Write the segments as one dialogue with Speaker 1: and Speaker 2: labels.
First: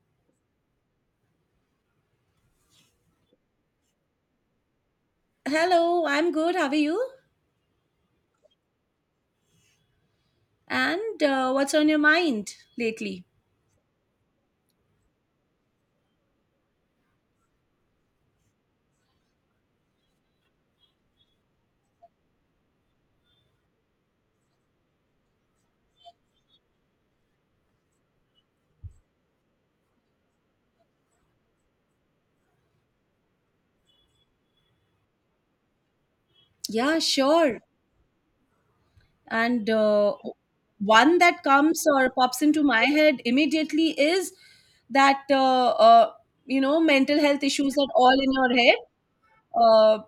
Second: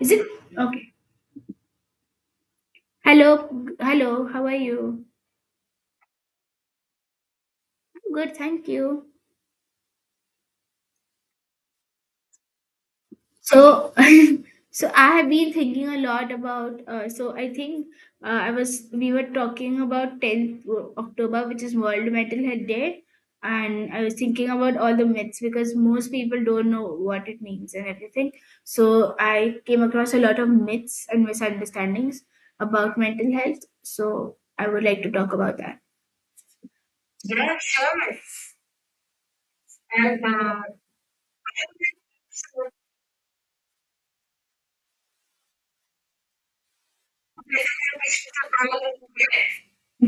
Speaker 1: Is it okay? Hello, hello. How are you?
Speaker 2: Hello, I'm good. How are you?
Speaker 1: I'm good, thank you.
Speaker 2: And what's on your mind lately?
Speaker 1: So, so I have been thinking a lot about. So I think I was We were talking about 10th October, which is World Mental Health Day, and I was thinking about all the myths because most people don't know what it means and everything. So I came across a lot of myths and misunderstandings about mental health. So I would like to talk about that.
Speaker 2: Yeah, sure. And one that comes or pops into my head immediately is that, you know, mental health issues are all in your head. Uh,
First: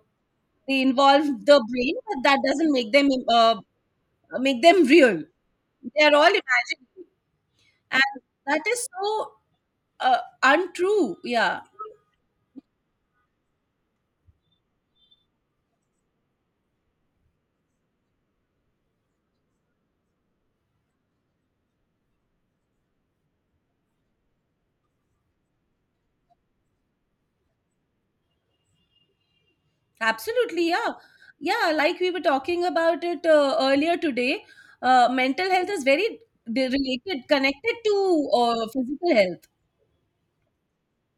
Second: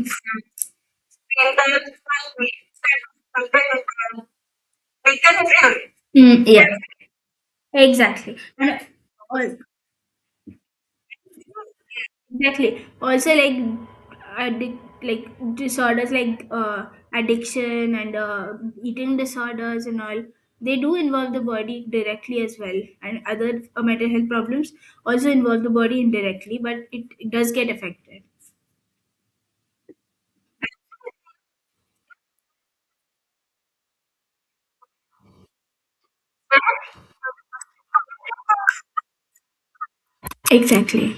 Speaker 2: they involve the brain, but that doesn't make them real. They are all
Speaker 1: Mm, yeah,
Speaker 2: imaginary, and
Speaker 1: exactly.
Speaker 2: that is so
Speaker 1: Al-
Speaker 2: uh, untrue. Yeah.
Speaker 1: Exactly. Also, like addic like disorders like addiction and eating disorders and all, they do involve the body directly as well, and other mental health problems also involve the body indirectly, but it does get affected.
Speaker 2: Absolutely, yeah. Yeah, like we were talking about it earlier today, mental health is very related, connected to physical health.
Speaker 1: Exactly.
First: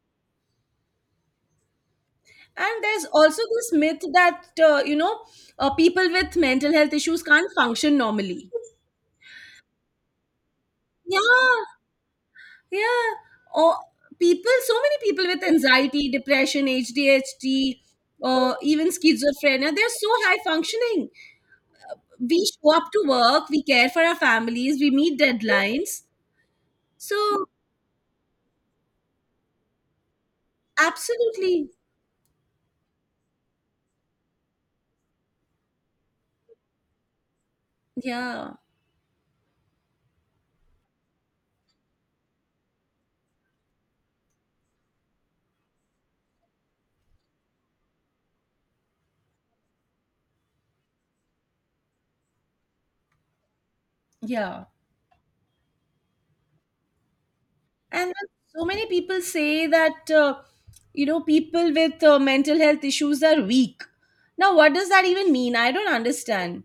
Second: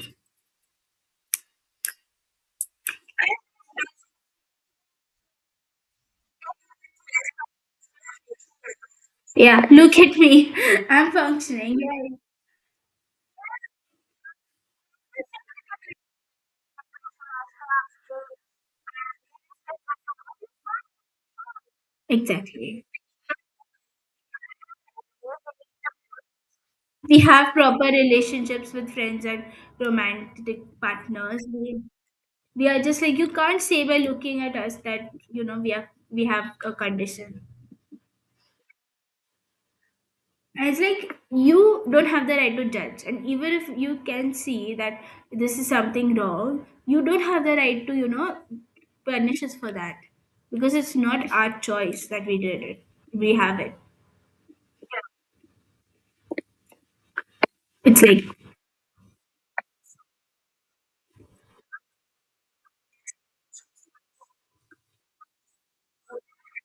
Speaker 2: And there's also this myth that, you know, people with mental health issues can't function normally.
Speaker 1: Yeah. Look at me. I'm
Speaker 2: Yeah,
Speaker 1: functioning. Yeah.
Speaker 2: yeah. Or people, so many people with anxiety, depression, ADHD, even schizophrenia, they're so high functioning. We show
Speaker 1: Exactly.
Speaker 2: up to work, we care for our families, we meet deadlines.
Speaker 1: We
Speaker 2: So,
Speaker 1: have proper relationships with friends and romantic partners.
Speaker 2: absolutely.
Speaker 1: We are just like you can't say by looking at us that you know we have a condition,
Speaker 2: Yeah.
Speaker 1: and it's like you don't have the right to judge, and even if you can see that this is something wrong, you don't have the right to, you know, punish us for that, because it's not our choice that we did it. We have it.
Speaker 2: Yeah.
Speaker 1: It's
Speaker 2: And
Speaker 1: like.
Speaker 2: then so many people say that, you know, people with mental health issues are weak. Now, what does that even mean? I don't understand.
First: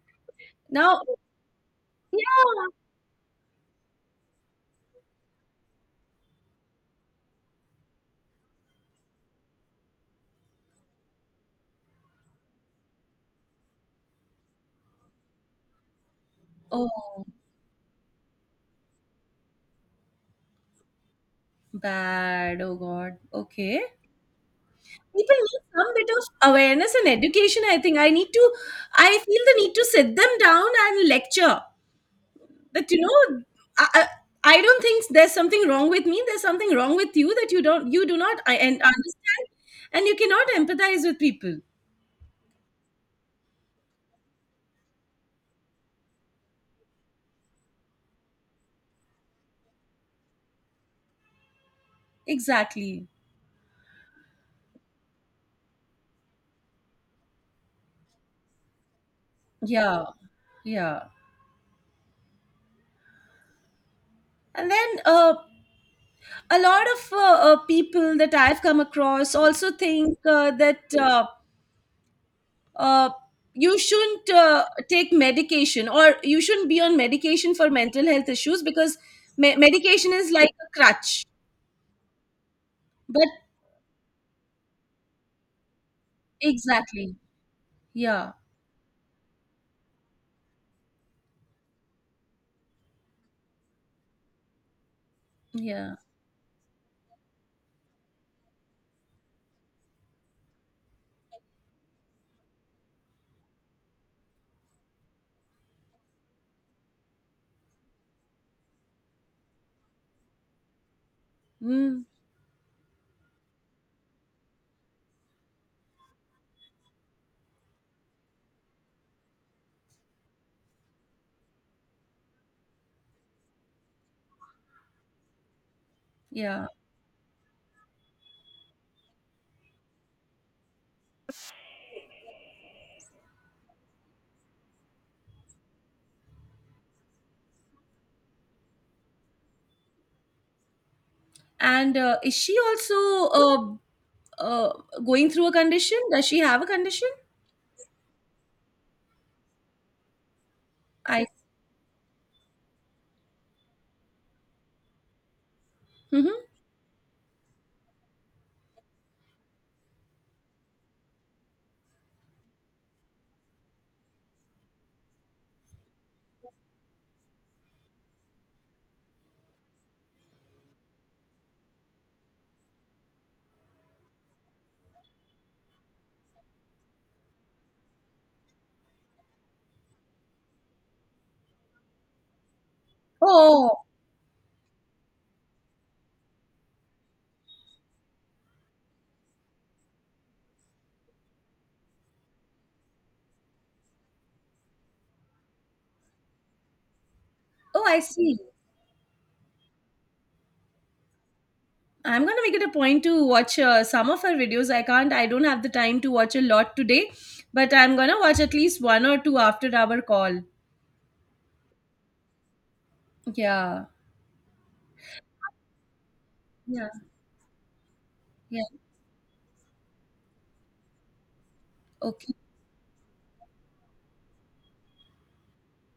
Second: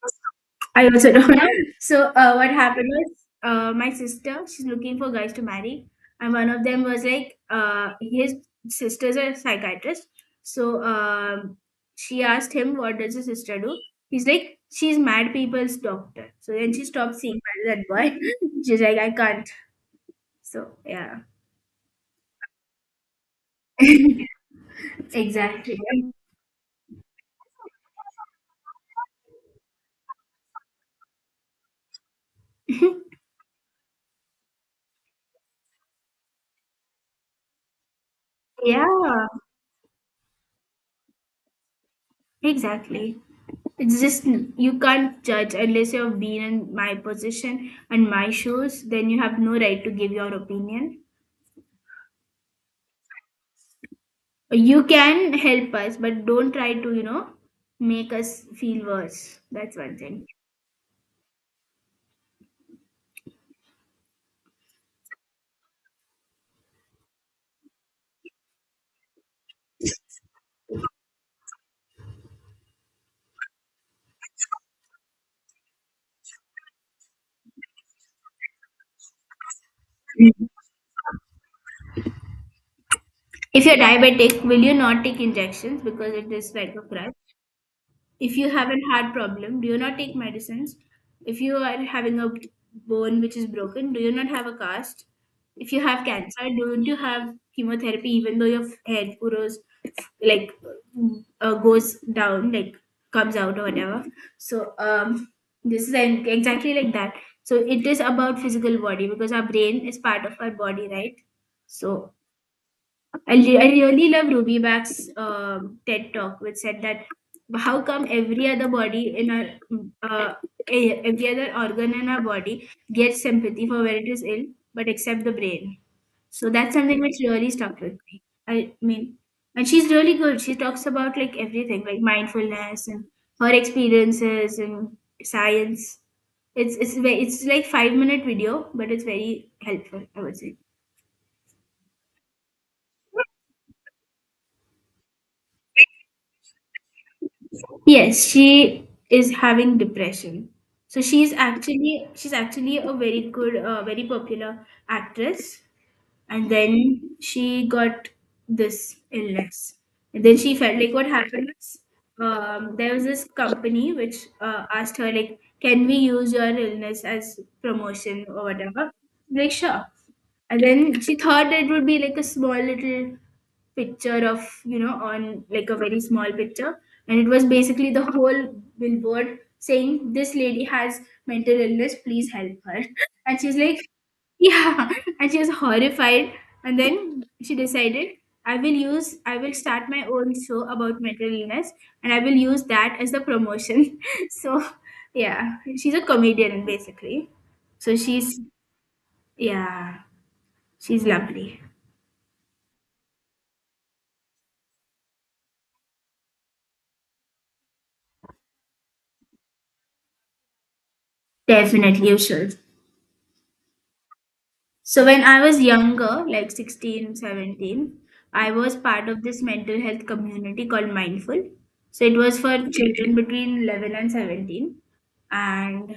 Speaker 1: I
Speaker 2: Now,
Speaker 1: also don't. So what
Speaker 2: yeah.
Speaker 1: happened was my sister, she's looking for guys to marry, and one of them was like, his sister's a psychiatrist. So she asked him, "What does your sister do?" He's like, "She's mad people's doctor." So then she stopped
Speaker 2: Oh,
Speaker 1: seeing that boy. She's like, "I can't." So yeah,
Speaker 2: bad. Oh, God. Okay. People need
Speaker 1: exactly.
Speaker 2: some bit of awareness and education, I think. I need to, I feel the need to sit them down and lecture. that you know I I don't think there's something wrong with me, there's something wrong with you, that you don't, you do not,
Speaker 1: Yeah,
Speaker 2: and understand, and you cannot empathize with people.
Speaker 1: exactly. It's just you can't judge unless you've been in my position and my shoes, then you have no right to give your opinion.
Speaker 2: Exactly.
Speaker 1: You can help us, but don't try to, make us feel worse. That's one
Speaker 2: Yeah.
Speaker 1: thing.
Speaker 2: Yeah. And then a lot of people that I've come across also think that uh, you shouldn't take medication or you shouldn't be on medication for mental health issues because medication is
Speaker 1: Mm.
Speaker 2: like a crutch. But
Speaker 1: If you're diabetic, will you not take injections because it is like a crutch?
Speaker 2: exactly. Yeah.
Speaker 1: If you have a heart problem, do you not take medicines? If you are having a bone which is broken, do you not have a cast? If you
Speaker 2: Yeah.
Speaker 1: have cancer, don't you have chemotherapy even though your head grows like goes down, like comes out or whatever? So this is exactly like that. So it is about physical body because our brain is part of our body, right?
Speaker 2: Mm,
Speaker 1: So I really love Ruby Bach's TED talk, which said that how come uh, every other organ in our body gets sympathy for when it is ill, but except the brain. So
Speaker 2: yeah.
Speaker 1: that's something which really stuck with me. I mean, and she's really good. She talks about like everything, like mindfulness and her experiences and science. It's like 5 minute video, but it's very helpful, I would say.
Speaker 2: And is she also uh, going through a condition? Does she have a condition?
Speaker 1: Yes, she is having depression. So
Speaker 2: I.
Speaker 1: she's actually a very good, very popular actress,
Speaker 2: hmm
Speaker 1: and then she got this illness, and then she felt like what happened was there was this company which asked her like, "Can we use your illness as promotion or whatever?" Like, sure. And then she thought it would be like a small little picture of, you know, on like a very small picture, and it was basically the whole billboard saying this lady has mental illness, please help her. And she's like,
Speaker 2: Oh,
Speaker 1: yeah. And she was horrified, and then she decided, I will start my own show about mental illness, and I will use that as the promotion. So yeah, she's a comedian basically.
Speaker 2: oh,
Speaker 1: So
Speaker 2: I see.
Speaker 1: she's Yeah, she's lovely.
Speaker 2: I'm gonna make it a point to watch some of her videos. I can't. I don't have the time to watch a lot today, but I'm gonna watch at least one or two after our call.
Speaker 1: Definitely you should.
Speaker 2: Yeah.
Speaker 1: So when I was younger, like
Speaker 2: Yeah.
Speaker 1: 16, 17, I
Speaker 2: Yeah.
Speaker 1: was part of this mental health community called Mindful. So it
Speaker 2: Okay.
Speaker 1: was for children between 11 and 17. And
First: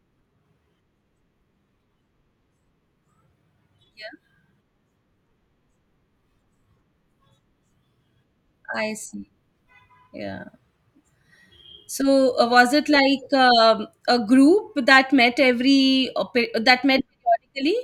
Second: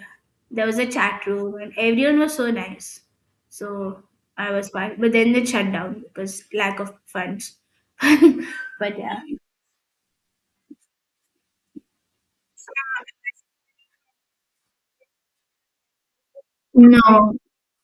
Speaker 1: there was a chat room and everyone was so nice. So
Speaker 2: Yeah.
Speaker 1: I was part, but then they shut down because lack of funds.
Speaker 2: I
Speaker 1: But yeah.
Speaker 2: see. Yeah. So was it like a group that met every that met
Speaker 1: No.
Speaker 2: periodically?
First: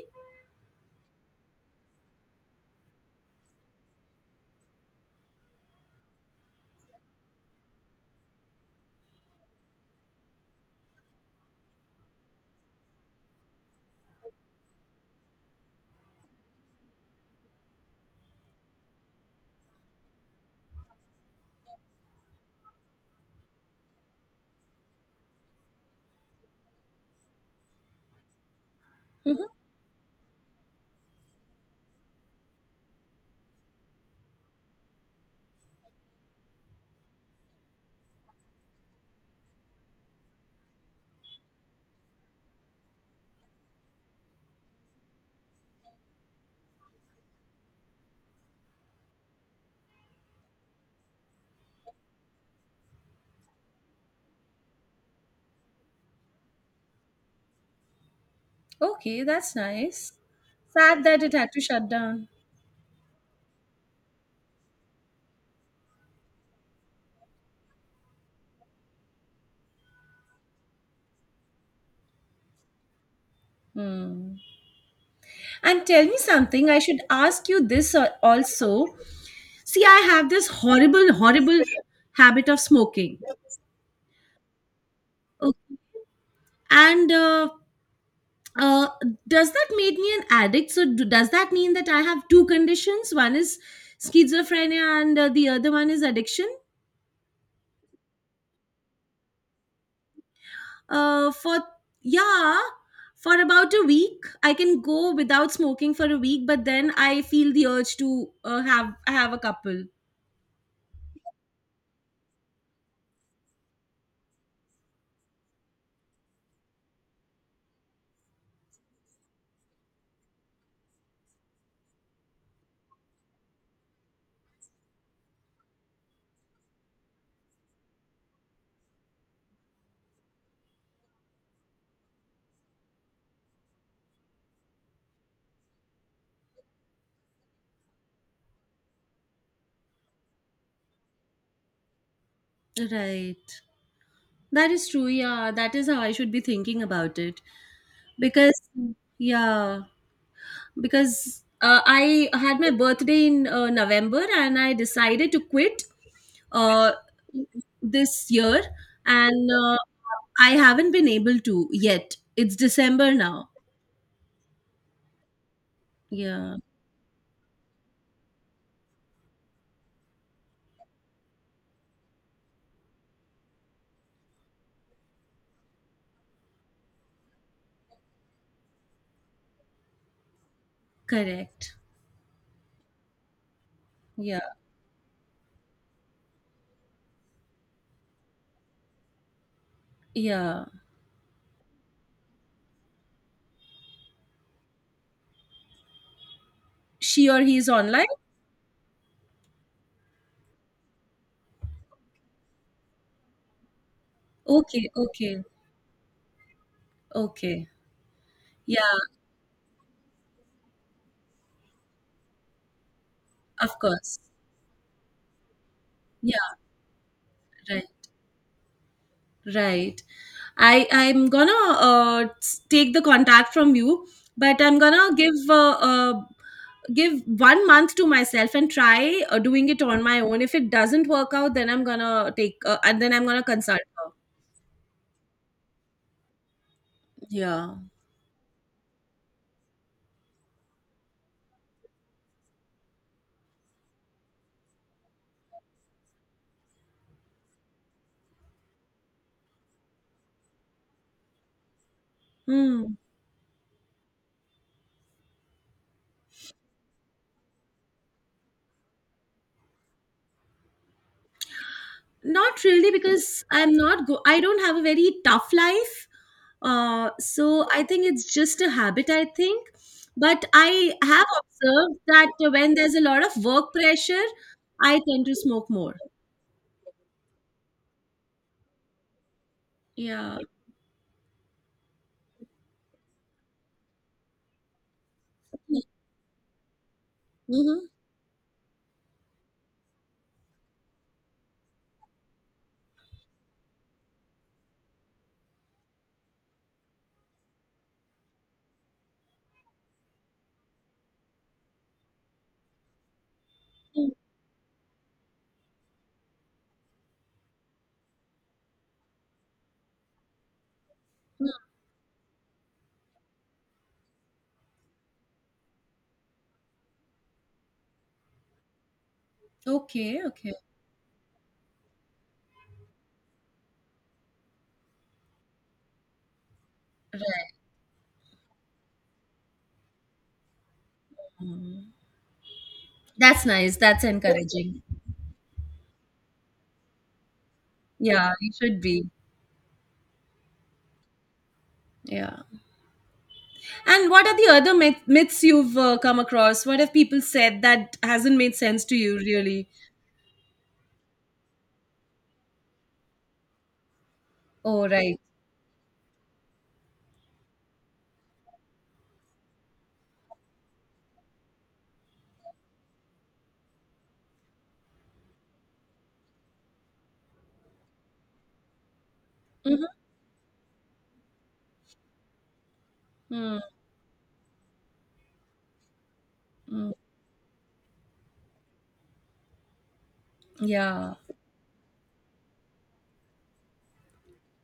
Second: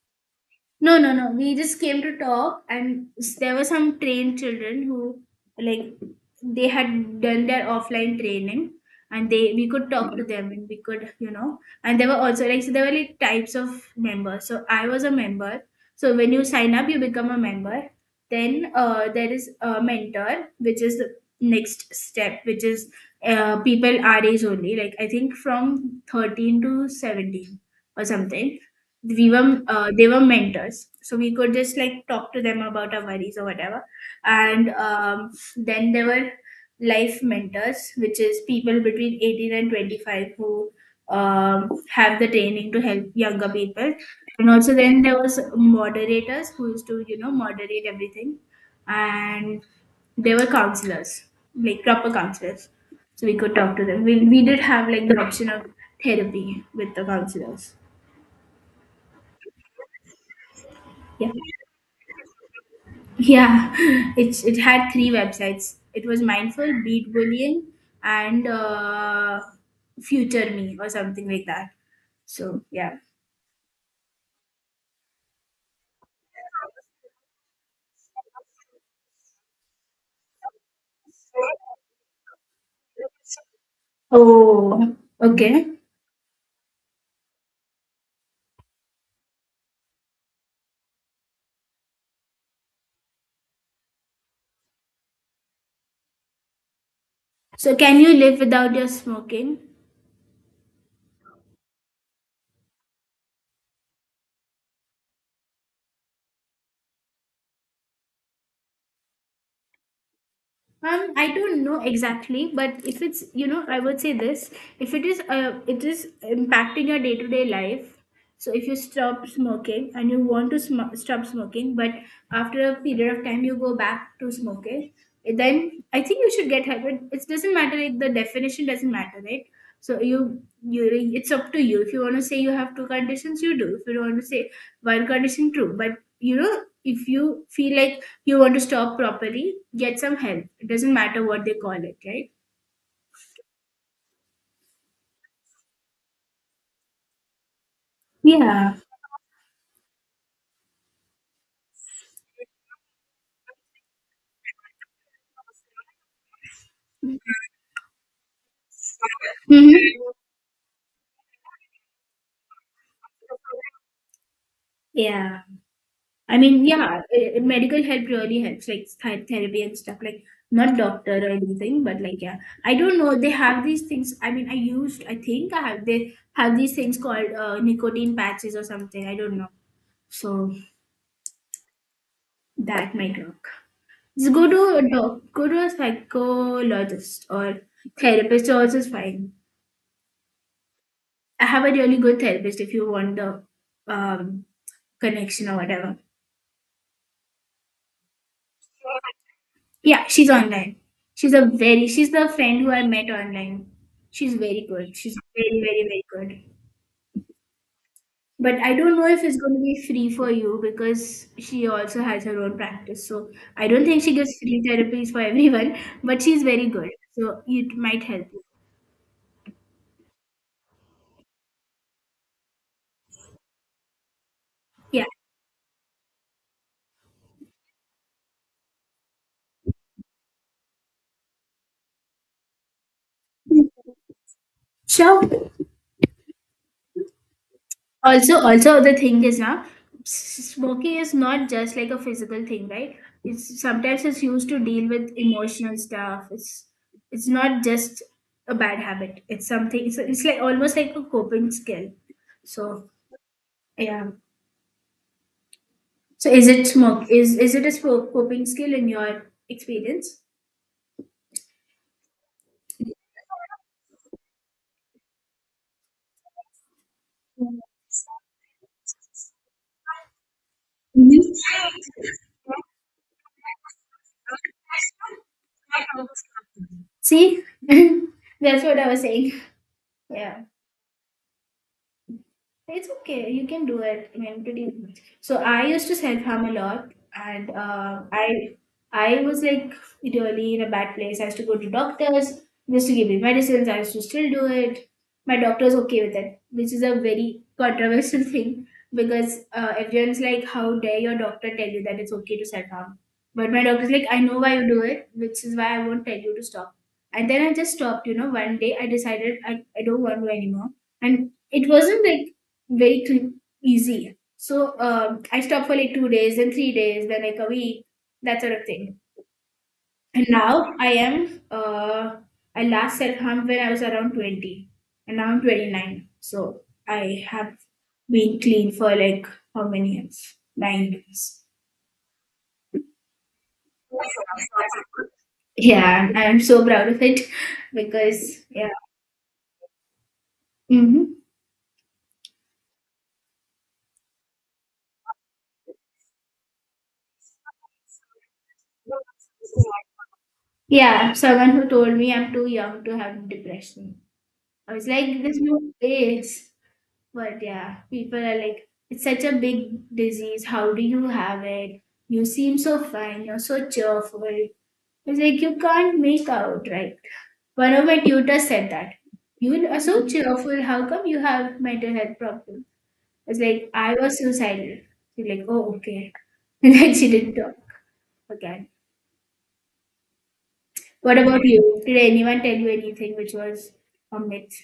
Speaker 1: No, no, no. We just came to talk, and there were some trained children who, like, they had done their offline training, and they we could talk to them, and we could, you know, and there were also like so there were like types of members. So I was a member. So when you sign up, you become a member. Then there is a mentor, which is the next step, which is people our age only. Like I think from 13 to 17 or something. we
Speaker 2: Mm-hmm.
Speaker 1: were uh, they were mentors, so we could just like talk to them about our worries or whatever. And then there were life mentors, which is people between 18 and 25 who have the training to help younger people. And also then there was moderators who used to, you know, moderate everything. And they were counselors, like proper counselors. So we could talk to them. We did have like the option of therapy with the counselors.
Speaker 2: Okay, that's nice. Sad that
Speaker 1: Yeah.
Speaker 2: it had to shut down.
Speaker 1: Yeah, it had three websites. It was Mindful, Beat Bullion, and Future Me or something like that. So yeah.
Speaker 2: Hmm. And tell me something, I should ask you this also. See, I have this horrible, horrible habit of smoking.
Speaker 1: Oh,
Speaker 2: Okay.
Speaker 1: okay.
Speaker 2: And uh, does that make me an addict? So, do, does that mean that I have two conditions? One is schizophrenia, and the other one is addiction.
Speaker 1: So can you live without your smoking?
Speaker 2: For Yeah, for about a week I can go without smoking for a week, but then I feel the urge to have a couple.
Speaker 1: I don't know exactly, but if it's, you know, I would say this: if it is, it is impacting your day to day life. So if you stop smoking and you want to stop smoking, but after a period of time you go back to smoking, then I think you should get help. It doesn't matter; like, the definition doesn't matter, right? So it's up to you. If you want to say you have two conditions, you do. If you don't want to say one condition, true. But, if you feel like you want to stop properly, get some help. It doesn't matter what they call it, right?
Speaker 2: Right, that is true. Yeah, that is how I should be thinking about it, because
Speaker 1: Yeah.
Speaker 2: yeah, because I had my birthday in November, and I decided to quit uh this year. And
Speaker 1: Hmm.
Speaker 2: I haven't been able to yet. It's December now.
Speaker 1: Yeah. I
Speaker 2: Yeah,
Speaker 1: mean, yeah, medical help really helps, like therapy and stuff, like not doctor or anything, but like yeah, I don't know. They have these things. I mean, I think I have they have these things called nicotine patches or something. I don't know. So
Speaker 2: correct.
Speaker 1: that might work. Just
Speaker 2: Yeah,
Speaker 1: go to a go to a psychologist or therapist. Also is fine.
Speaker 2: yeah.
Speaker 1: I have a really good therapist if you want the um, connection or whatever.
Speaker 2: She or he is online?
Speaker 1: Yeah, she's online. She's a very She's the friend who I met online. She's very
Speaker 2: Okay,
Speaker 1: good. She's
Speaker 2: okay,
Speaker 1: very, very, very good.
Speaker 2: okay.
Speaker 1: But I
Speaker 2: Yeah,
Speaker 1: don't know if it's gonna be free for you because she also has her own practice. So I
Speaker 2: of
Speaker 1: don't think she
Speaker 2: course.
Speaker 1: gives free therapies for everyone, but she's
Speaker 2: Yeah,
Speaker 1: very good. So it
Speaker 2: right,
Speaker 1: might help you.
Speaker 2: right. I'm gonna take the contact from you, but I'm
Speaker 1: Yeah.
Speaker 2: gonna give give one month to myself and try doing it on my own. If it doesn't work out, then I'm gonna take and then I'm gonna consult her.
Speaker 1: Sure.
Speaker 2: Yeah.
Speaker 1: Also, the thing is now, smoking is not just like a physical thing, right? It's sometimes it's used to deal with emotional stuff. It's not just a bad habit. It's something. It's like almost like a coping skill. So
Speaker 2: Hmm.
Speaker 1: yeah. So is it smoke? Is it a smoke coping skill in your experience?
Speaker 2: Not really, because I'm not go I don't have a very tough life. So I think it's just a habit, I think. But I have observed that when there's a lot of work pressure, I tend to smoke more.
Speaker 1: See, that's what I was saying.
Speaker 2: Yeah.
Speaker 1: Yeah. It's okay. You can do it. I mean, pretty. So I used to self harm a lot, and
Speaker 2: Mm-hmm.
Speaker 1: I was like really in a bad place. I used to go to doctors just to give me medicines. I used to still do it. My doctor's okay with it, which is a very controversial thing, because everyone's like, "How dare your doctor tell you that it's okay to self harm?" But my doctor's like, "I know why you do it, which is why I won't tell you to stop." And then I just stopped. You know, one day I decided I don't want to anymore, and it wasn't like very easy. So I stopped for like 2 days, then 3 days, then like a week, that sort of thing.
Speaker 2: Okay,
Speaker 1: And
Speaker 2: okay.
Speaker 1: now I last self harm when I was around 20, and now I'm 29. So I
Speaker 2: Right.
Speaker 1: have been clean for like how many years? 9 years.
Speaker 2: Mm. That's nice. That's encouraging.
Speaker 1: Yeah, and I'm so proud of it,
Speaker 2: Yeah,
Speaker 1: because,
Speaker 2: you
Speaker 1: yeah.
Speaker 2: should be.
Speaker 1: Mm-hmm.
Speaker 2: Yeah. And what are the other myths you've come across? What have people said that hasn't made sense to you, really?
Speaker 1: Yeah, someone who told me I'm too young to have depression. I
Speaker 2: Oh,
Speaker 1: was like,
Speaker 2: right.
Speaker 1: there's no place. But yeah, people are like, it's such a big disease. How do you have it? You seem so fine. You're so cheerful. It's like you can't make out, right? One of my tutors said that. You are so cheerful. How come you have mental health problem? I was
Speaker 2: Mm,
Speaker 1: like, I was suicidal. She's like, oh, okay. And
Speaker 2: mm,
Speaker 1: then she didn't talk again.
Speaker 2: yeah.
Speaker 1: What about you? Did anyone tell you anything which was a myth?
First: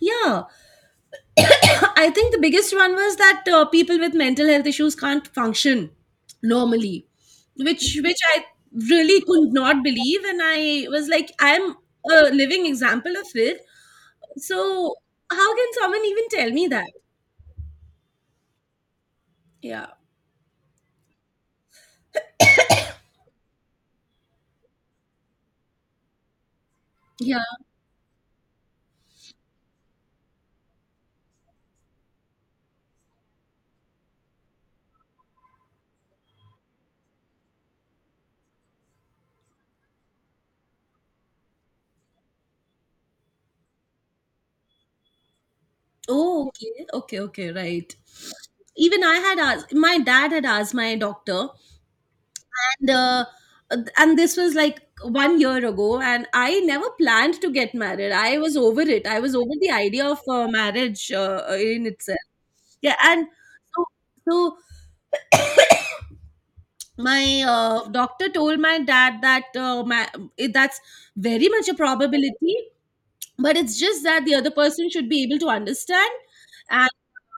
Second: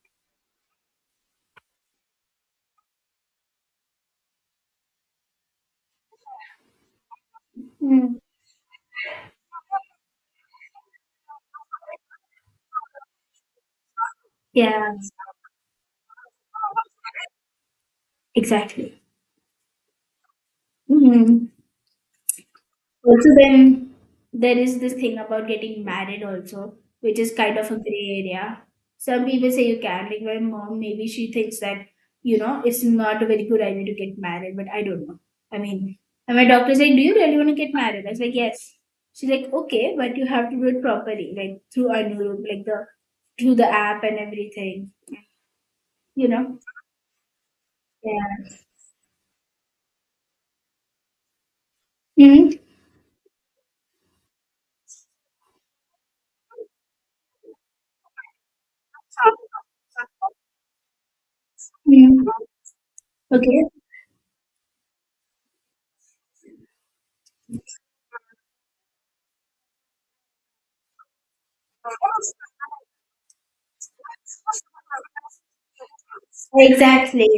Speaker 2: Yeah. I think the biggest one was that people with mental health issues can't function normally, which
Speaker 1: Mm.
Speaker 2: which I really could not believe, and I was like I'm a living example of it.
Speaker 1: Yeah,
Speaker 2: So how can someone even tell me that?
Speaker 1: exactly.
Speaker 2: Yeah.
Speaker 1: Mhm. Also, then there is this thing about getting married also, which is
Speaker 2: Yeah.
Speaker 1: kind of a gray area. Some people say you can. Like my mom, maybe she thinks that it's not a very good idea to get married, but I don't know. I mean, and my doctor said, "Do you really want to get married?" I was like, "Yes." She's like, "Okay, but you have to do it properly, like through Anurup, like the through the app and everything, you
Speaker 2: Oh,
Speaker 1: know."
Speaker 2: okay. Okay, okay, right.
Speaker 1: Yeah.
Speaker 2: Even I had asked My dad had asked my doctor,
Speaker 1: Hmm.
Speaker 2: and uh, and this was like one year ago, and I never planned to get married. I was over it, I was over the idea of marriage in
Speaker 1: Hmm.
Speaker 2: itself. Yeah, and
Speaker 1: Okay.
Speaker 2: so, so my doctor told my dad that that's very much a probability, but it's just that the other person should be able to understand, and
Speaker 1: Exactly.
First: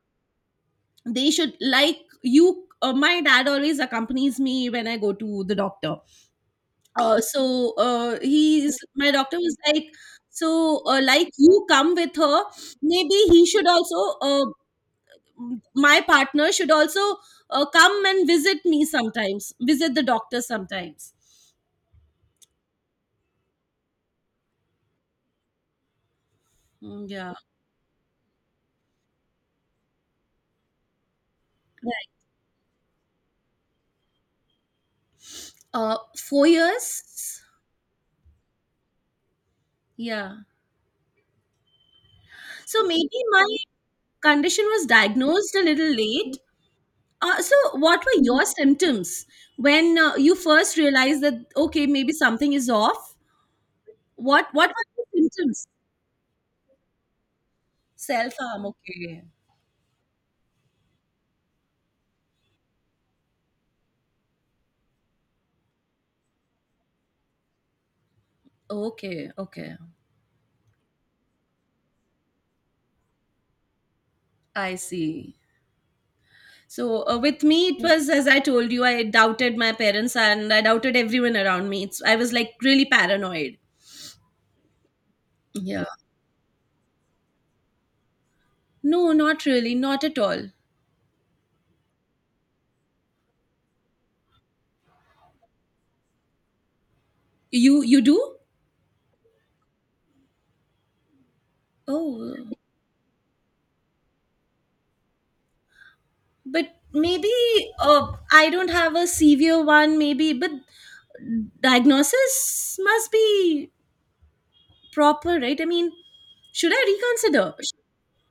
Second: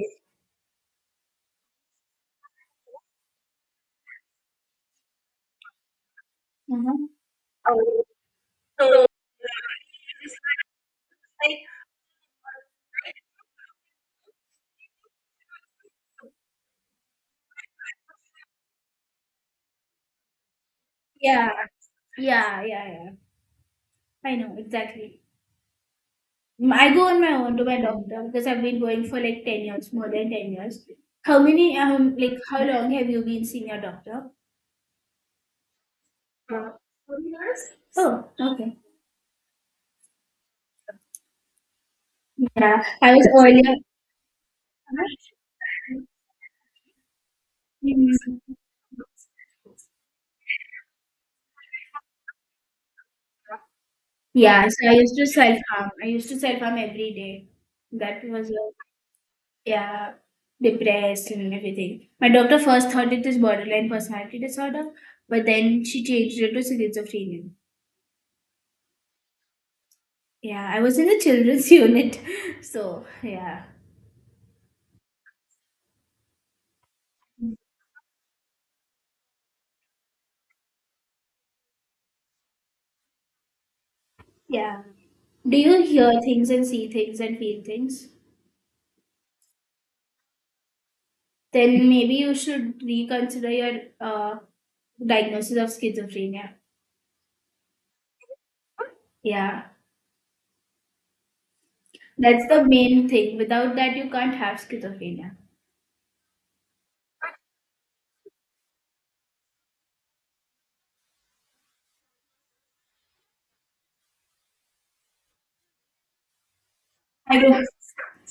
Speaker 2: they should like you. My dad always accompanies me when I go to the doctor.
Speaker 1: Uh-huh.
Speaker 2: So he's my doctor was like, so like you come with her, maybe he should also uh, my partner should also come and visit me sometimes, visit the doctor sometimes.
Speaker 1: Yeah, yeah, yeah, yeah. I know exactly. I
Speaker 2: Mm,
Speaker 1: go on my
Speaker 2: yeah,
Speaker 1: own to my doctor because I've been going for like 10 years, more than 10 years. How many?
Speaker 2: right.
Speaker 1: Like how long have you been seeing your doctor?
Speaker 2: Four
Speaker 1: Four
Speaker 2: years.
Speaker 1: years. Oh, okay.
Speaker 2: Yeah.
Speaker 1: Yeah,
Speaker 2: So
Speaker 1: I
Speaker 2: maybe
Speaker 1: was
Speaker 2: my
Speaker 1: earlier.
Speaker 2: condition was diagnosed a little late. So what were your symptoms when you first realized that okay, maybe something is off? What
Speaker 1: Yeah,
Speaker 2: what
Speaker 1: so I
Speaker 2: were
Speaker 1: used to
Speaker 2: your
Speaker 1: self
Speaker 2: symptoms?
Speaker 1: harm. I used to self harm every day. That
Speaker 2: Self
Speaker 1: was
Speaker 2: harm,
Speaker 1: like,
Speaker 2: okay.
Speaker 1: yeah, depressed and everything. My doctor first thought it is borderline personality disorder, but then she changed it to schizophrenia.
Speaker 2: Okay, okay.
Speaker 1: Yeah, I was in the children's unit. So, yeah.
Speaker 2: I see. So, with me, it was, as I told you, I doubted my parents and I doubted everyone around me. It's, I was like really paranoid.
Speaker 1: Yeah. Do you
Speaker 2: Yeah.
Speaker 1: hear things and see things and feel things?
Speaker 2: No, not really, not at all.
Speaker 1: Then maybe you should reconsider your diagnosis of schizophrenia.
Speaker 2: You do?
Speaker 1: Yeah.
Speaker 2: Oh,
Speaker 1: That's the main thing. Without that, you can't have schizophrenia.
Speaker 2: but maybe I don't have a severe one. Maybe, but diagnosis must be proper, right? I mean, should I reconsider?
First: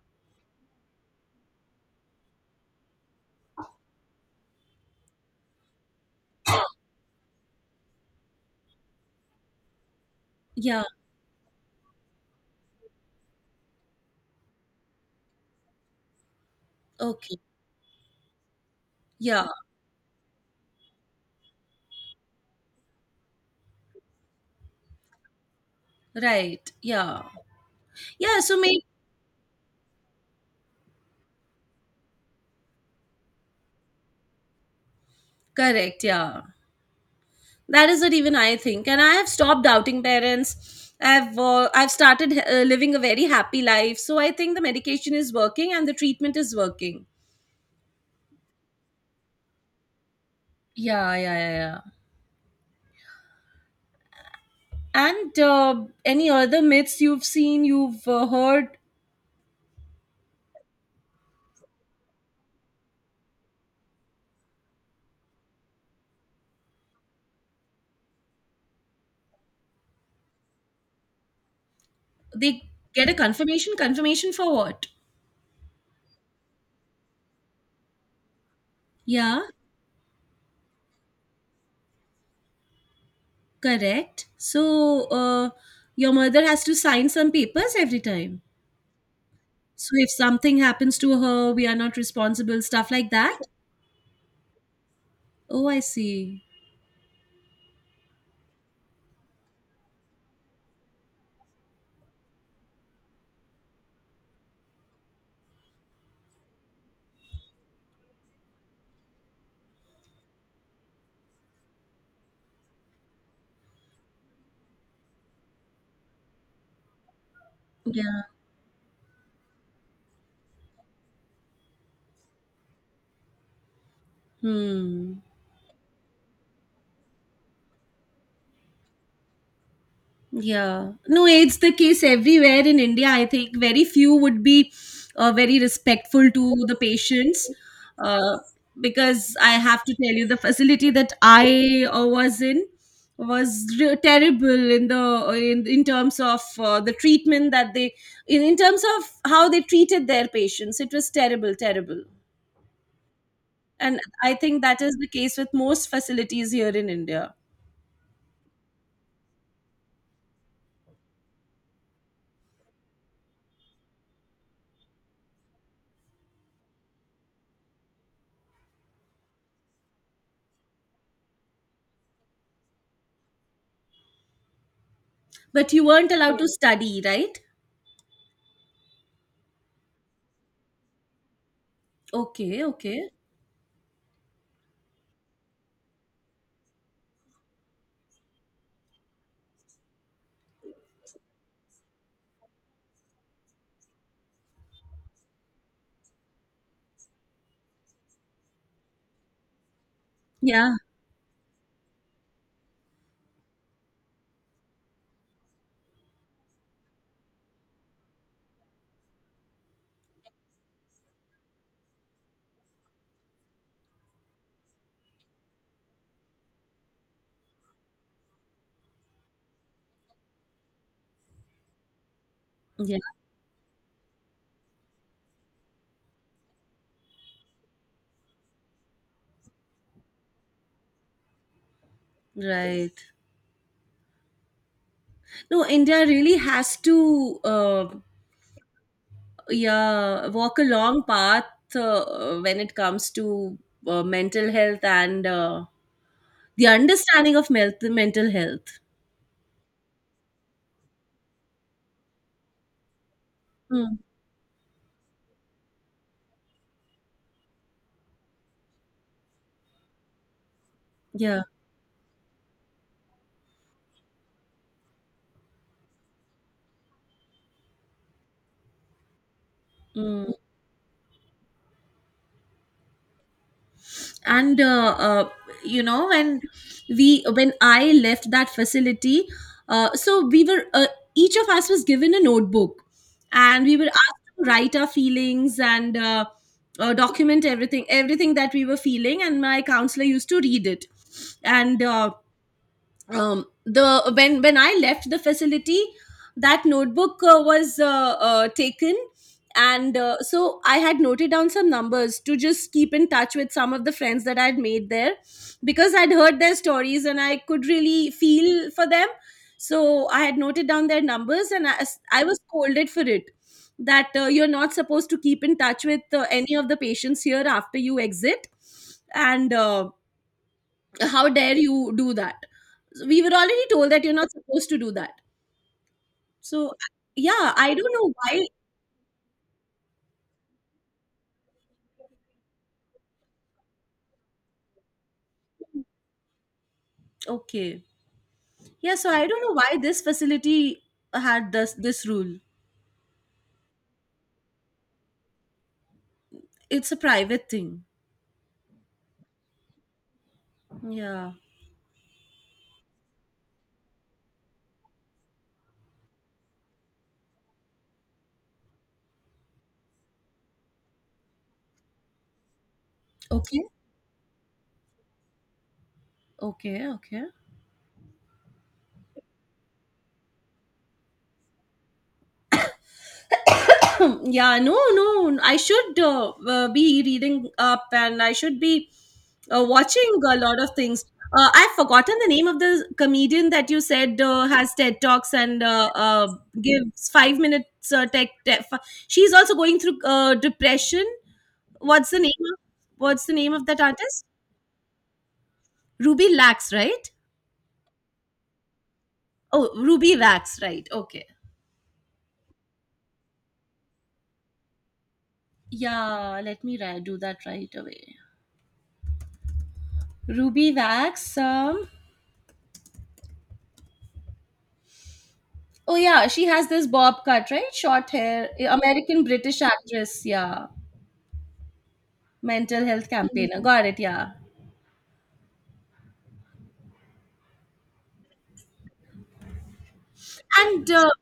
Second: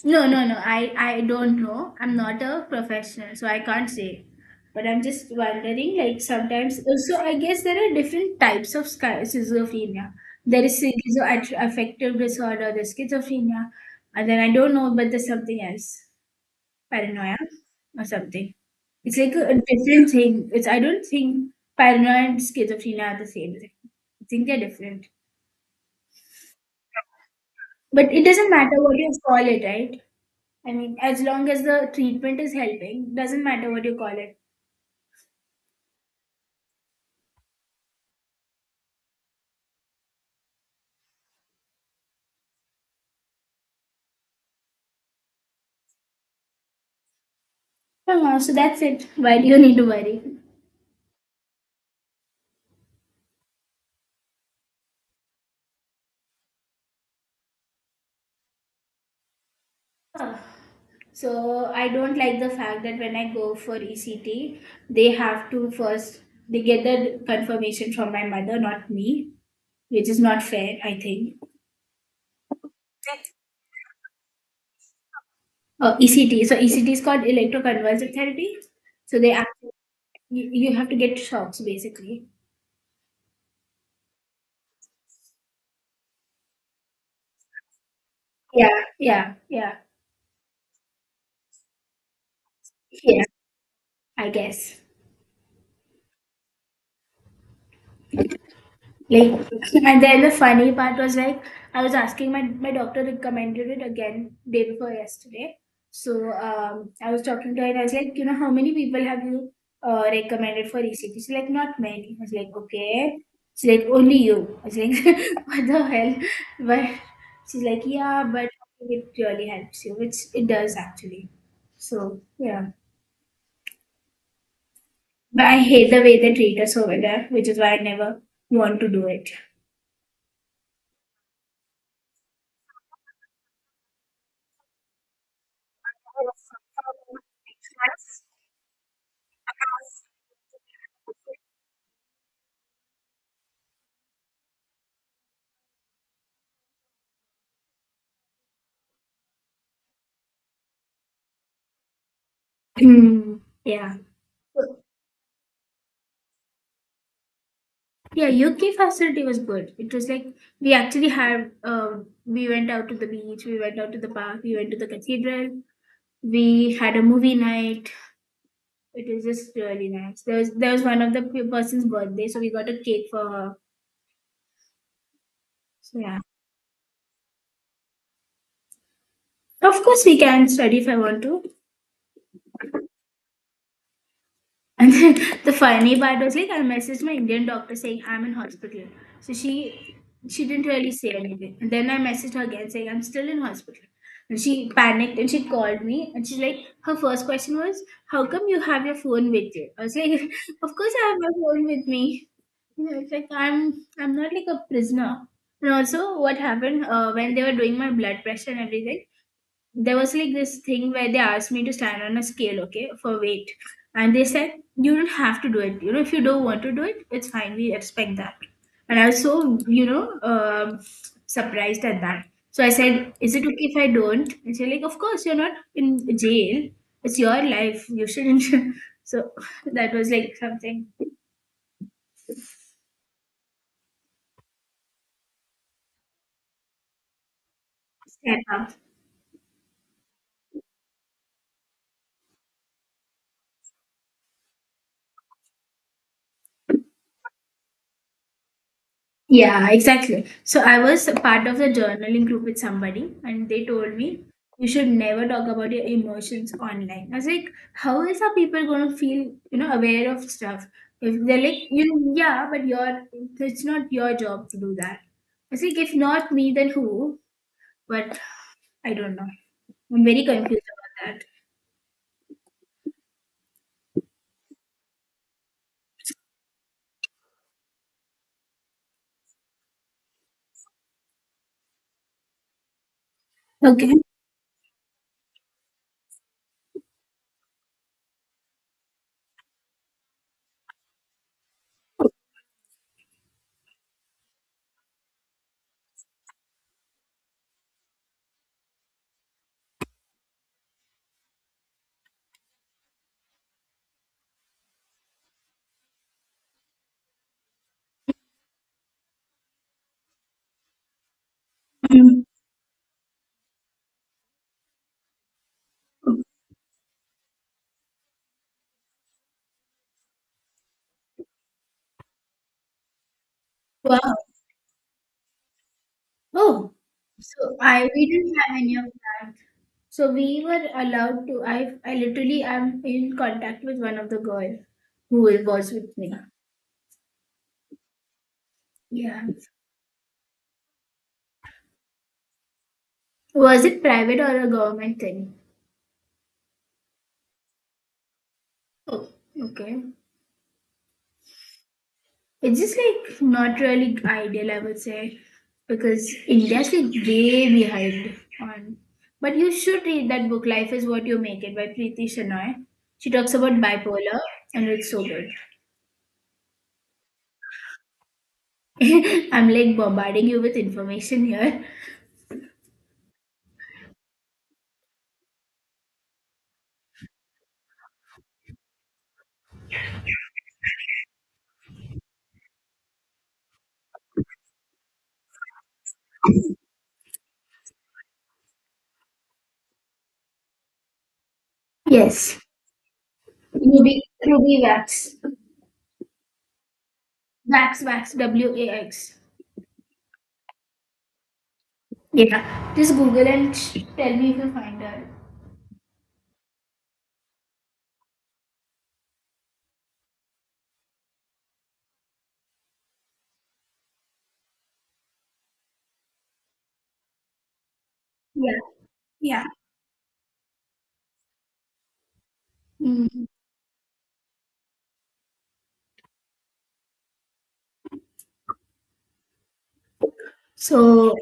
Speaker 1: No, no, no. I don't know. I'm not a professional, so I can't say. But I'm just wondering, like sometimes. So I guess there are different types of schizophrenia. There is
Speaker 2: Yeah.
Speaker 1: schizoaffective disorder, there's schizophrenia, and then I don't know, but there's something else,
Speaker 2: Okay.
Speaker 1: paranoia or something. It's like a
Speaker 2: Yeah.
Speaker 1: a different thing. It's I don't think paranoia and schizophrenia are the same thing. I think they're different.
Speaker 2: Right. Yeah.
Speaker 1: But it
Speaker 2: Yeah,
Speaker 1: doesn't
Speaker 2: so
Speaker 1: matter
Speaker 2: maybe
Speaker 1: what you call it, right? I mean, as long as the treatment is helping, doesn't matter what you call it.
Speaker 2: correct. Yeah, that is what even I think, and I have stopped doubting parents. I've started living a very happy life, so I think the medication is working and the treatment is working.
Speaker 1: So that's it. Why do you need to worry?
Speaker 2: Yeah, yeah, yeah, yeah. And any other myths you've seen, you've heard?
Speaker 1: Ah. So I don't like the fact that when I go for ECT, they have to first they get the confirmation from my mother, not me, which is not fair, I think.
Speaker 2: They get a confirmation. Confirmation for what?
Speaker 1: ECT. So ECT is called electroconvulsive therapy. So they
Speaker 2: Yeah,
Speaker 1: act- you, you have to get shocks basically.
Speaker 2: correct. So your mother has to sign some papers every time.
Speaker 1: Yeah, yeah, yeah,
Speaker 2: So if something happens to her, we are not responsible. Stuff like
Speaker 1: yeah.
Speaker 2: that.
Speaker 1: I guess.
Speaker 2: Oh, I see.
Speaker 1: Like, and then the funny part was like, I was asking my doctor recommended it again day before yesterday. So I was talking to her and I was like, how many people have you recommended for ECT? She's like, not many. I was like, okay. She's like, only you. I was like, what the hell? But she's like,
Speaker 2: Yeah.
Speaker 1: yeah, but it really helps you, which it does actually. So yeah,
Speaker 2: Hmm.
Speaker 1: but I hate the way they treat us over there, which is why I never want to do it.
Speaker 2: Yeah. No, it's the case everywhere in India. I think very few would be very respectful to the patients. Uh, because I have to tell you, the facility that I was in was terrible in the in terms of the treatment that they in terms of how they treated their patients. It was terrible, terrible.
Speaker 1: Hmm. Yeah.
Speaker 2: And I think that is the case with most facilities here in India.
Speaker 1: Yeah, UK facility was good. It was like we actually had we went out to the beach, we went out to the park, we went to the cathedral, we had a movie night. It was just really nice. There was one of the person's birthday, so we got a cake for her.
Speaker 2: But you
Speaker 1: So
Speaker 2: weren't
Speaker 1: yeah.
Speaker 2: allowed to study, right?
Speaker 1: Of course we can study if I want to.
Speaker 2: Okay, okay.
Speaker 1: And then the funny part was like I messaged my Indian doctor saying I'm in hospital. So she didn't really say anything. And then I messaged her again saying I'm still in hospital. And she panicked and she called me and she's like her first question was, "How come you have your phone with you?" I was like,
Speaker 2: Yeah,
Speaker 1: "Of course I have my phone with me." You know, it's like I'm not like a prisoner. And also what happened when they were doing my blood pressure and everything, there was like this thing where they asked me to stand on a scale, okay, for weight. And they said, "You don't have to do it. You know, if you don't want to do it, it's fine. We respect that." And I was so, surprised at that. So I
Speaker 2: yeah,
Speaker 1: said, "Is it okay if I don't?" And she's like, "Of course, you're not in jail. It's your life. You shouldn't." So that was like something.
Speaker 2: right. No, India really has to,
Speaker 1: Stand up.
Speaker 2: yeah, walk a long path when it comes to mental health and the understanding of mental health.
Speaker 1: Yeah, exactly. So I was a part of the journaling group with somebody, and they told
Speaker 2: Mm,
Speaker 1: me you should never talk about your emotions online. I was like, how is our people going to feel, aware of stuff? If they're
Speaker 2: yeah.
Speaker 1: like, you know, yeah, but your it's not your job to do that. I was like, if not me, then who? But I don't know. I'm very
Speaker 2: Mm.
Speaker 1: confused about that.
Speaker 2: And you know, when we when I left that facility, so we were each of us was given a notebook and we were
Speaker 1: Okay.
Speaker 2: asked to write our feelings and document everything that we were feeling, and my counselor used to read it. And the when I left the facility, that notebook was taken. And so I had noted down some numbers to just keep in touch with some of the friends that I had made there, because I'd heard their stories and I could really feel for them. So I had noted down their numbers, and I
Speaker 1: Mm.
Speaker 2: was scolded for it. That you're not supposed to keep in touch with any of the patients here after you exit, and how dare you do that. So, we were already told that you're not
Speaker 1: Wow.
Speaker 2: supposed to do that, so
Speaker 1: Oh,
Speaker 2: yeah,
Speaker 1: so
Speaker 2: I
Speaker 1: I
Speaker 2: don't
Speaker 1: we
Speaker 2: know
Speaker 1: didn't
Speaker 2: why.
Speaker 1: have any of that. So we were allowed to. I literally am in contact with one of the girl who was with me.
Speaker 2: Okay, yeah, so
Speaker 1: Yeah.
Speaker 2: I don't know why this facility had this rule.
Speaker 1: Was it private or a government thing?
Speaker 2: It's a private thing.
Speaker 1: Oh, okay.
Speaker 2: Yeah.
Speaker 1: It's just like not really ideal, I would say, because India's like way behind on. But you should read that book, Life is What You Make It by Preeti Shanoy. She talks about
Speaker 2: Okay,
Speaker 1: bipolar and it's so good.
Speaker 2: okay, okay.
Speaker 1: I'm like bombarding you with information here.
Speaker 2: Yeah, no, no, I should be reading up, and I should be watching a lot of things. I've forgotten the name of the comedian that you said has TED talks, and gives 5 minutes tech, tech she's also going through depression. what's the
Speaker 1: Yes.
Speaker 2: name of, what's the name of that
Speaker 1: Ruby,
Speaker 2: artist?
Speaker 1: Ruby Wax.
Speaker 2: Ruby Lax, right?
Speaker 1: Wax, wax, W A X.
Speaker 2: Oh, Ruby Wax, right. Okay.
Speaker 1: Yeah, just Google and tell me if you find her.
Speaker 2: Yeah, let me do that right away. Ruby Wax, um. Oh yeah, she has this bob cut, right? Short hair,
Speaker 1: Yeah,
Speaker 2: American
Speaker 1: yeah.
Speaker 2: British actress. Yeah, mental health
Speaker 1: Mhm.
Speaker 2: campaigner. Got it. Yeah. And
Speaker 1: So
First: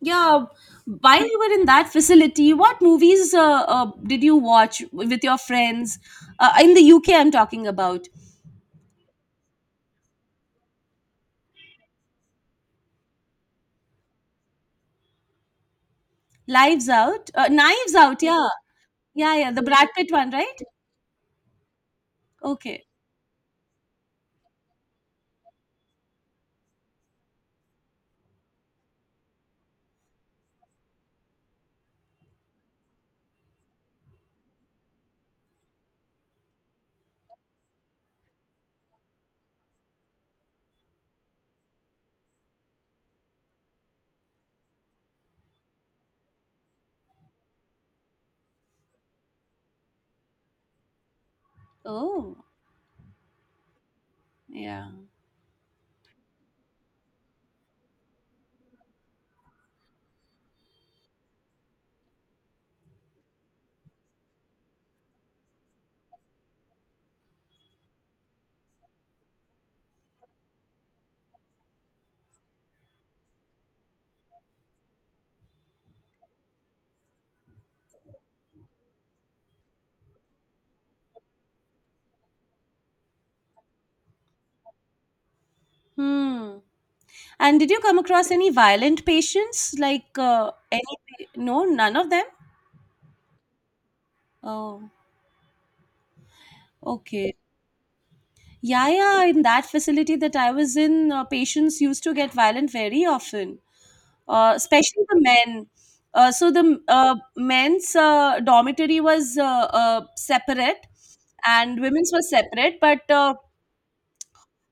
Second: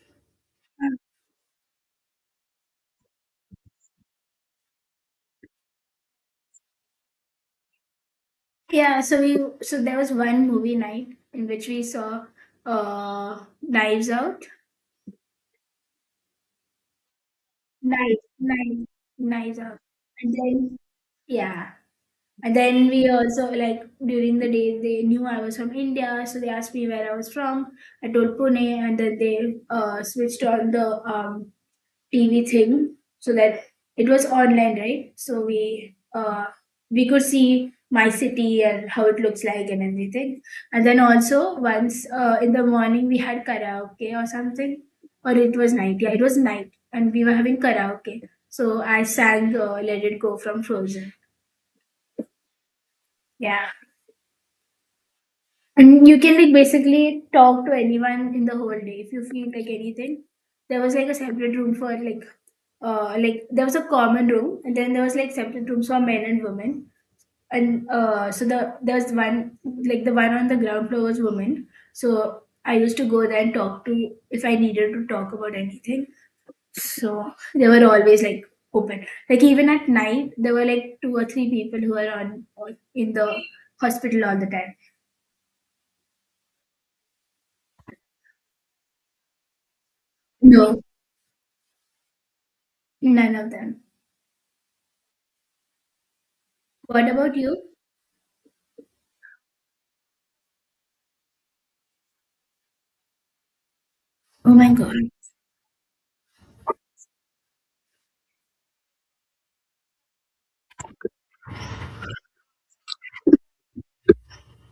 Speaker 2: yeah, while you were in that facility, what movies did you watch with your friends in the UK? I'm talking about
Speaker 1: yeah, so we so there was one movie night in which we saw Knives Out,
Speaker 2: Lives Out, Knives Out.
Speaker 1: Knives,
Speaker 2: Yeah,
Speaker 1: Knives,
Speaker 2: yeah, yeah.
Speaker 1: Knives
Speaker 2: The
Speaker 1: Out,
Speaker 2: Brad Pitt one,
Speaker 1: and
Speaker 2: right?
Speaker 1: then yeah, and
Speaker 2: Okay.
Speaker 1: then we also like during the day they knew I was from India, so they asked me where I was from. I told Pune, and then they switched on the TV thing, so that it was online, right? So we could see my city and how it looks like and everything. And then also once in the morning we had karaoke or something, or it was night. Yeah, it was night, and we were having karaoke. So I sang "Let It Go" from Frozen.
Speaker 2: Oh,
Speaker 1: Yeah.
Speaker 2: yeah.
Speaker 1: And you can like basically talk to anyone in the whole day if you feel like anything. There was like a separate room for like there was a common room and then there was like separate rooms for men and women. And so there was one like the one on the ground floor was women. So I used to go there and talk to if I needed to talk about anything. So they were always like open. Like even at night there were like two or three people who were in the hospital all the time.
Speaker 2: Hmm. And did you come across any violent patients? Like
Speaker 1: No,
Speaker 2: any? No, none of them.
Speaker 1: none of them.
Speaker 2: Oh,
Speaker 1: What
Speaker 2: okay.
Speaker 1: about you?
Speaker 2: Yeah, yeah. In that facility that I was in, patients used to get violent very often,
Speaker 1: Oh my god.
Speaker 2: especially the men. So the men's dormitory was separate, and women's was separate. But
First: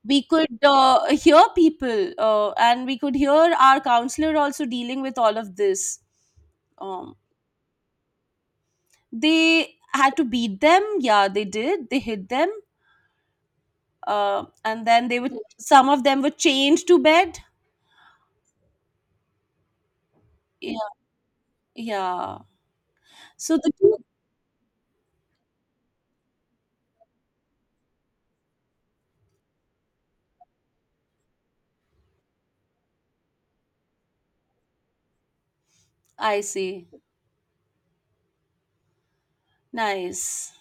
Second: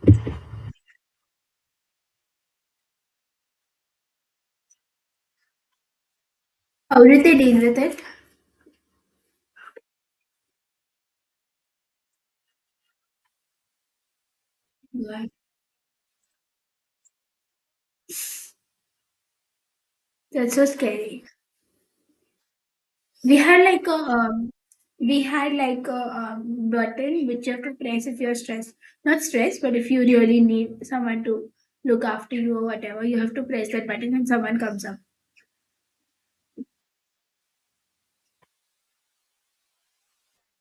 Speaker 2: we could hear people, and we could hear our counselor also dealing with all of this.
Speaker 1: How
Speaker 2: Um,
Speaker 1: did they deal with it?
Speaker 2: they had to beat them. Yeah, they did. They hit them and then they
Speaker 1: God.
Speaker 2: would, some of them were chained to bed.
Speaker 1: That's so
Speaker 2: Yeah,
Speaker 1: scary.
Speaker 2: yeah,
Speaker 1: We
Speaker 2: so
Speaker 1: had
Speaker 2: the
Speaker 1: like a
Speaker 2: two,
Speaker 1: um, we had like a button which you have to press if you're stressed. Not stressed, but if you really need someone to look after you or whatever, you have to press that button and someone comes up.
Speaker 2: I see, nice.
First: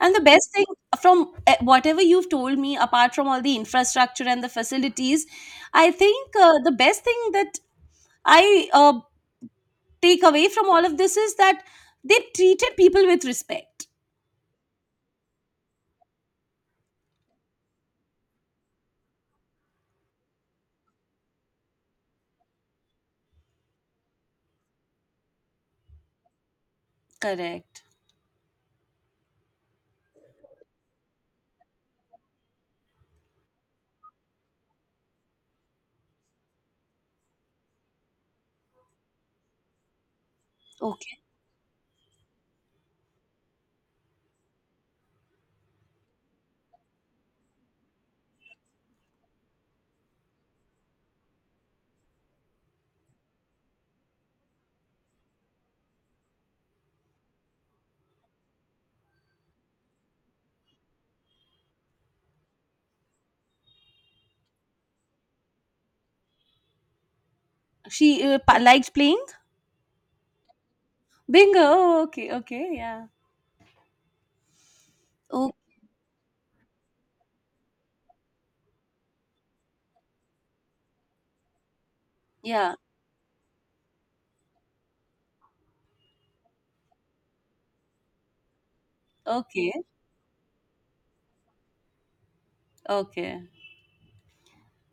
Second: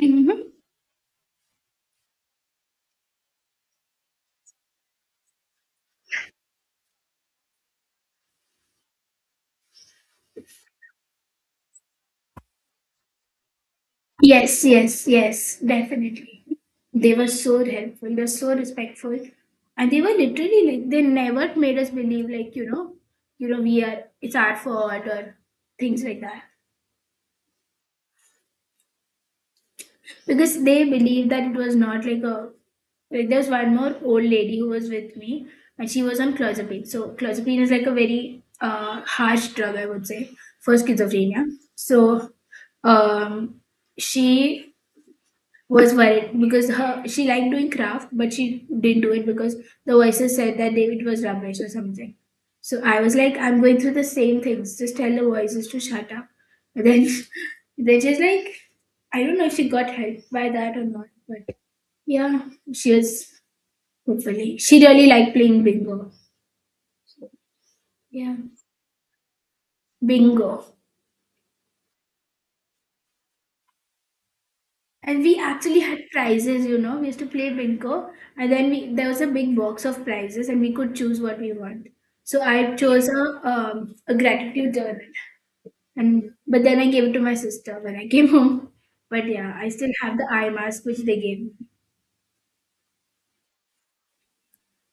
Speaker 2: And the best
Speaker 1: Mhm.
Speaker 2: thing from whatever you've told me, apart from all the infrastructure and the facilities, I think the best thing that I take away from all of this is that they treated people with respect.
Speaker 1: Yes, yes, yes, definitely. They were so helpful. They were so respectful, and they were literally like they never made us believe like we are it's our fault or things like that.
Speaker 2: Correct.
Speaker 1: Because they believed that it was not like a like there was one more old lady who was with me, and she was on clozapine. So clozapine is like a very harsh drug, I would say, for
Speaker 2: Okay.
Speaker 1: schizophrenia. So um, she was worried because her she liked doing craft, but she didn't do it because the voices said that David was rubbish or something. So I was like, I'm going through the same things. Just tell the voices to shut up. But then they just like I don't know if she got help by that or not, but yeah, she was hopefully she really liked playing bingo.
Speaker 2: She
Speaker 1: Yeah,
Speaker 2: liked playing
Speaker 1: bingo.
Speaker 2: bingo. Okay, okay, yeah.
Speaker 1: And we
Speaker 2: Oh,
Speaker 1: actually had prizes, you know. We used to play bingo, and then we there was a big box of prizes, and we could choose what we want. So
Speaker 2: yeah.
Speaker 1: I chose a gratitude journal, and but then I gave it to my sister when I came home. But yeah, I
Speaker 2: Okay,
Speaker 1: still have the eye mask which they gave me.
Speaker 2: okay.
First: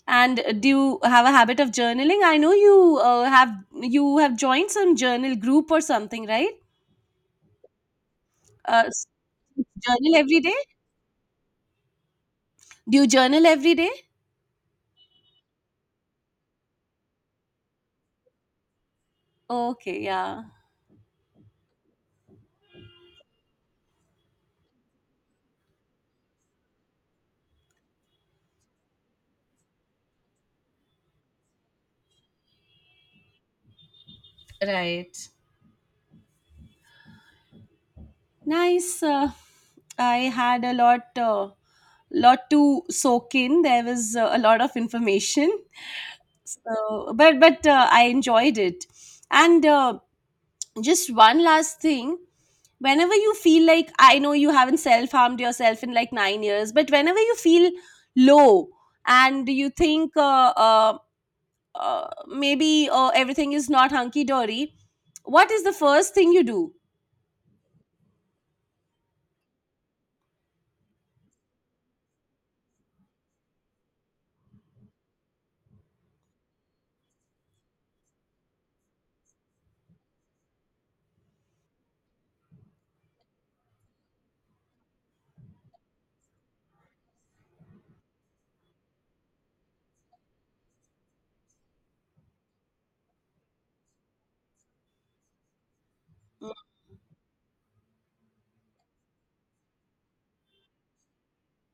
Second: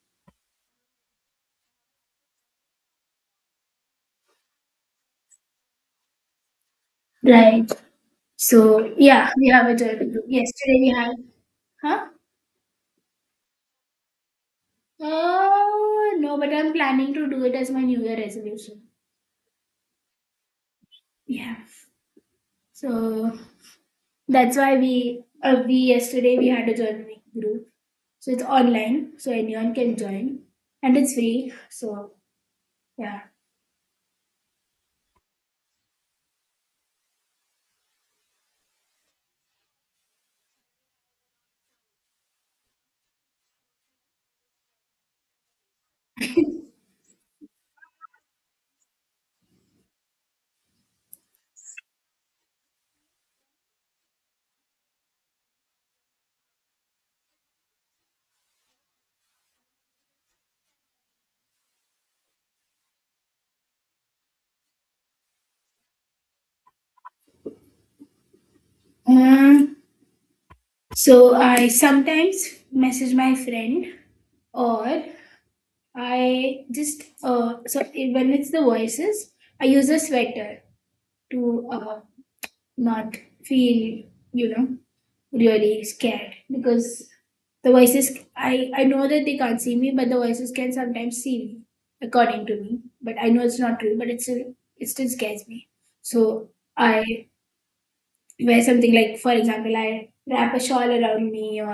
Speaker 2: And do you have a habit of journaling? I know you have you have joined some journal group or something, right?
Speaker 1: Right.
Speaker 2: Uh,
Speaker 1: So
Speaker 2: s-
Speaker 1: yeah, we have a journal.
Speaker 2: Journal every day.
Speaker 1: Yesterday we had, huh?
Speaker 2: Do you journal every day?
Speaker 1: Oh no, but I'm planning to do it as my New Year resolution.
Speaker 2: Okay, yeah,
Speaker 1: Yeah. So that's why we yesterday we had a journaling group. So it's online, so anyone can join, and it's free. So yeah.
Speaker 2: right. Nice. I had a lot, to soak in. There was a lot of information, so but I enjoyed it, and. Just one last thing, whenever you feel, like, I know you haven't self harmed yourself in like 9 years, but whenever you feel low, and you think maybe everything is not hunky dory, what is the first thing you do?
Speaker 1: Um, so I sometimes message my friend, or I just so when it's the voices, I use a sweater to not feel you know really scared, because the voices I know that they can't see me, but the voices can sometimes see me, according to me, but I know it's not true, but it's still, it still scares me. So
Speaker 2: Mm,
Speaker 1: I wear something, like for example I wrap a shawl around me, or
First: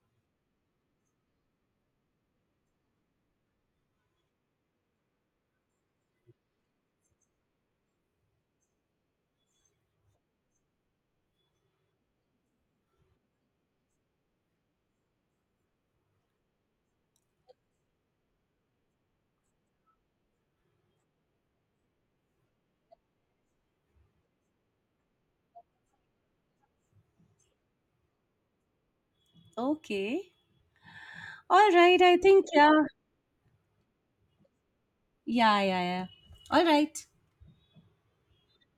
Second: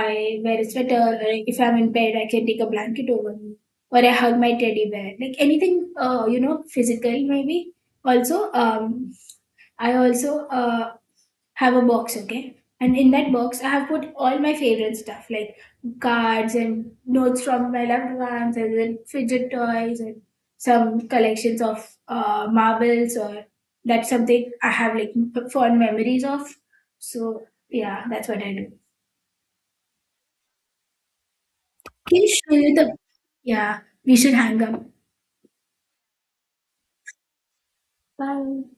Speaker 1: I wear a sweater, or if I'm in bed I can take a blanket over me, or I hug my teddy bear, like anything physical maybe. Also um i also uh, have a box, okay? And in that box, I have put all my favorite stuff like cards and notes from my loved ones, and then fidget toys, and some collections of marbles, or that's something I have like fond memories of. So, yeah, that's what I do.
Speaker 2: okay, all right, I
Speaker 1: Can you
Speaker 2: think,
Speaker 1: show you
Speaker 2: yeah,
Speaker 1: the. Yeah, we should hang up.
Speaker 2: yeah, yeah, yeah, all right.
Speaker 1: Bye.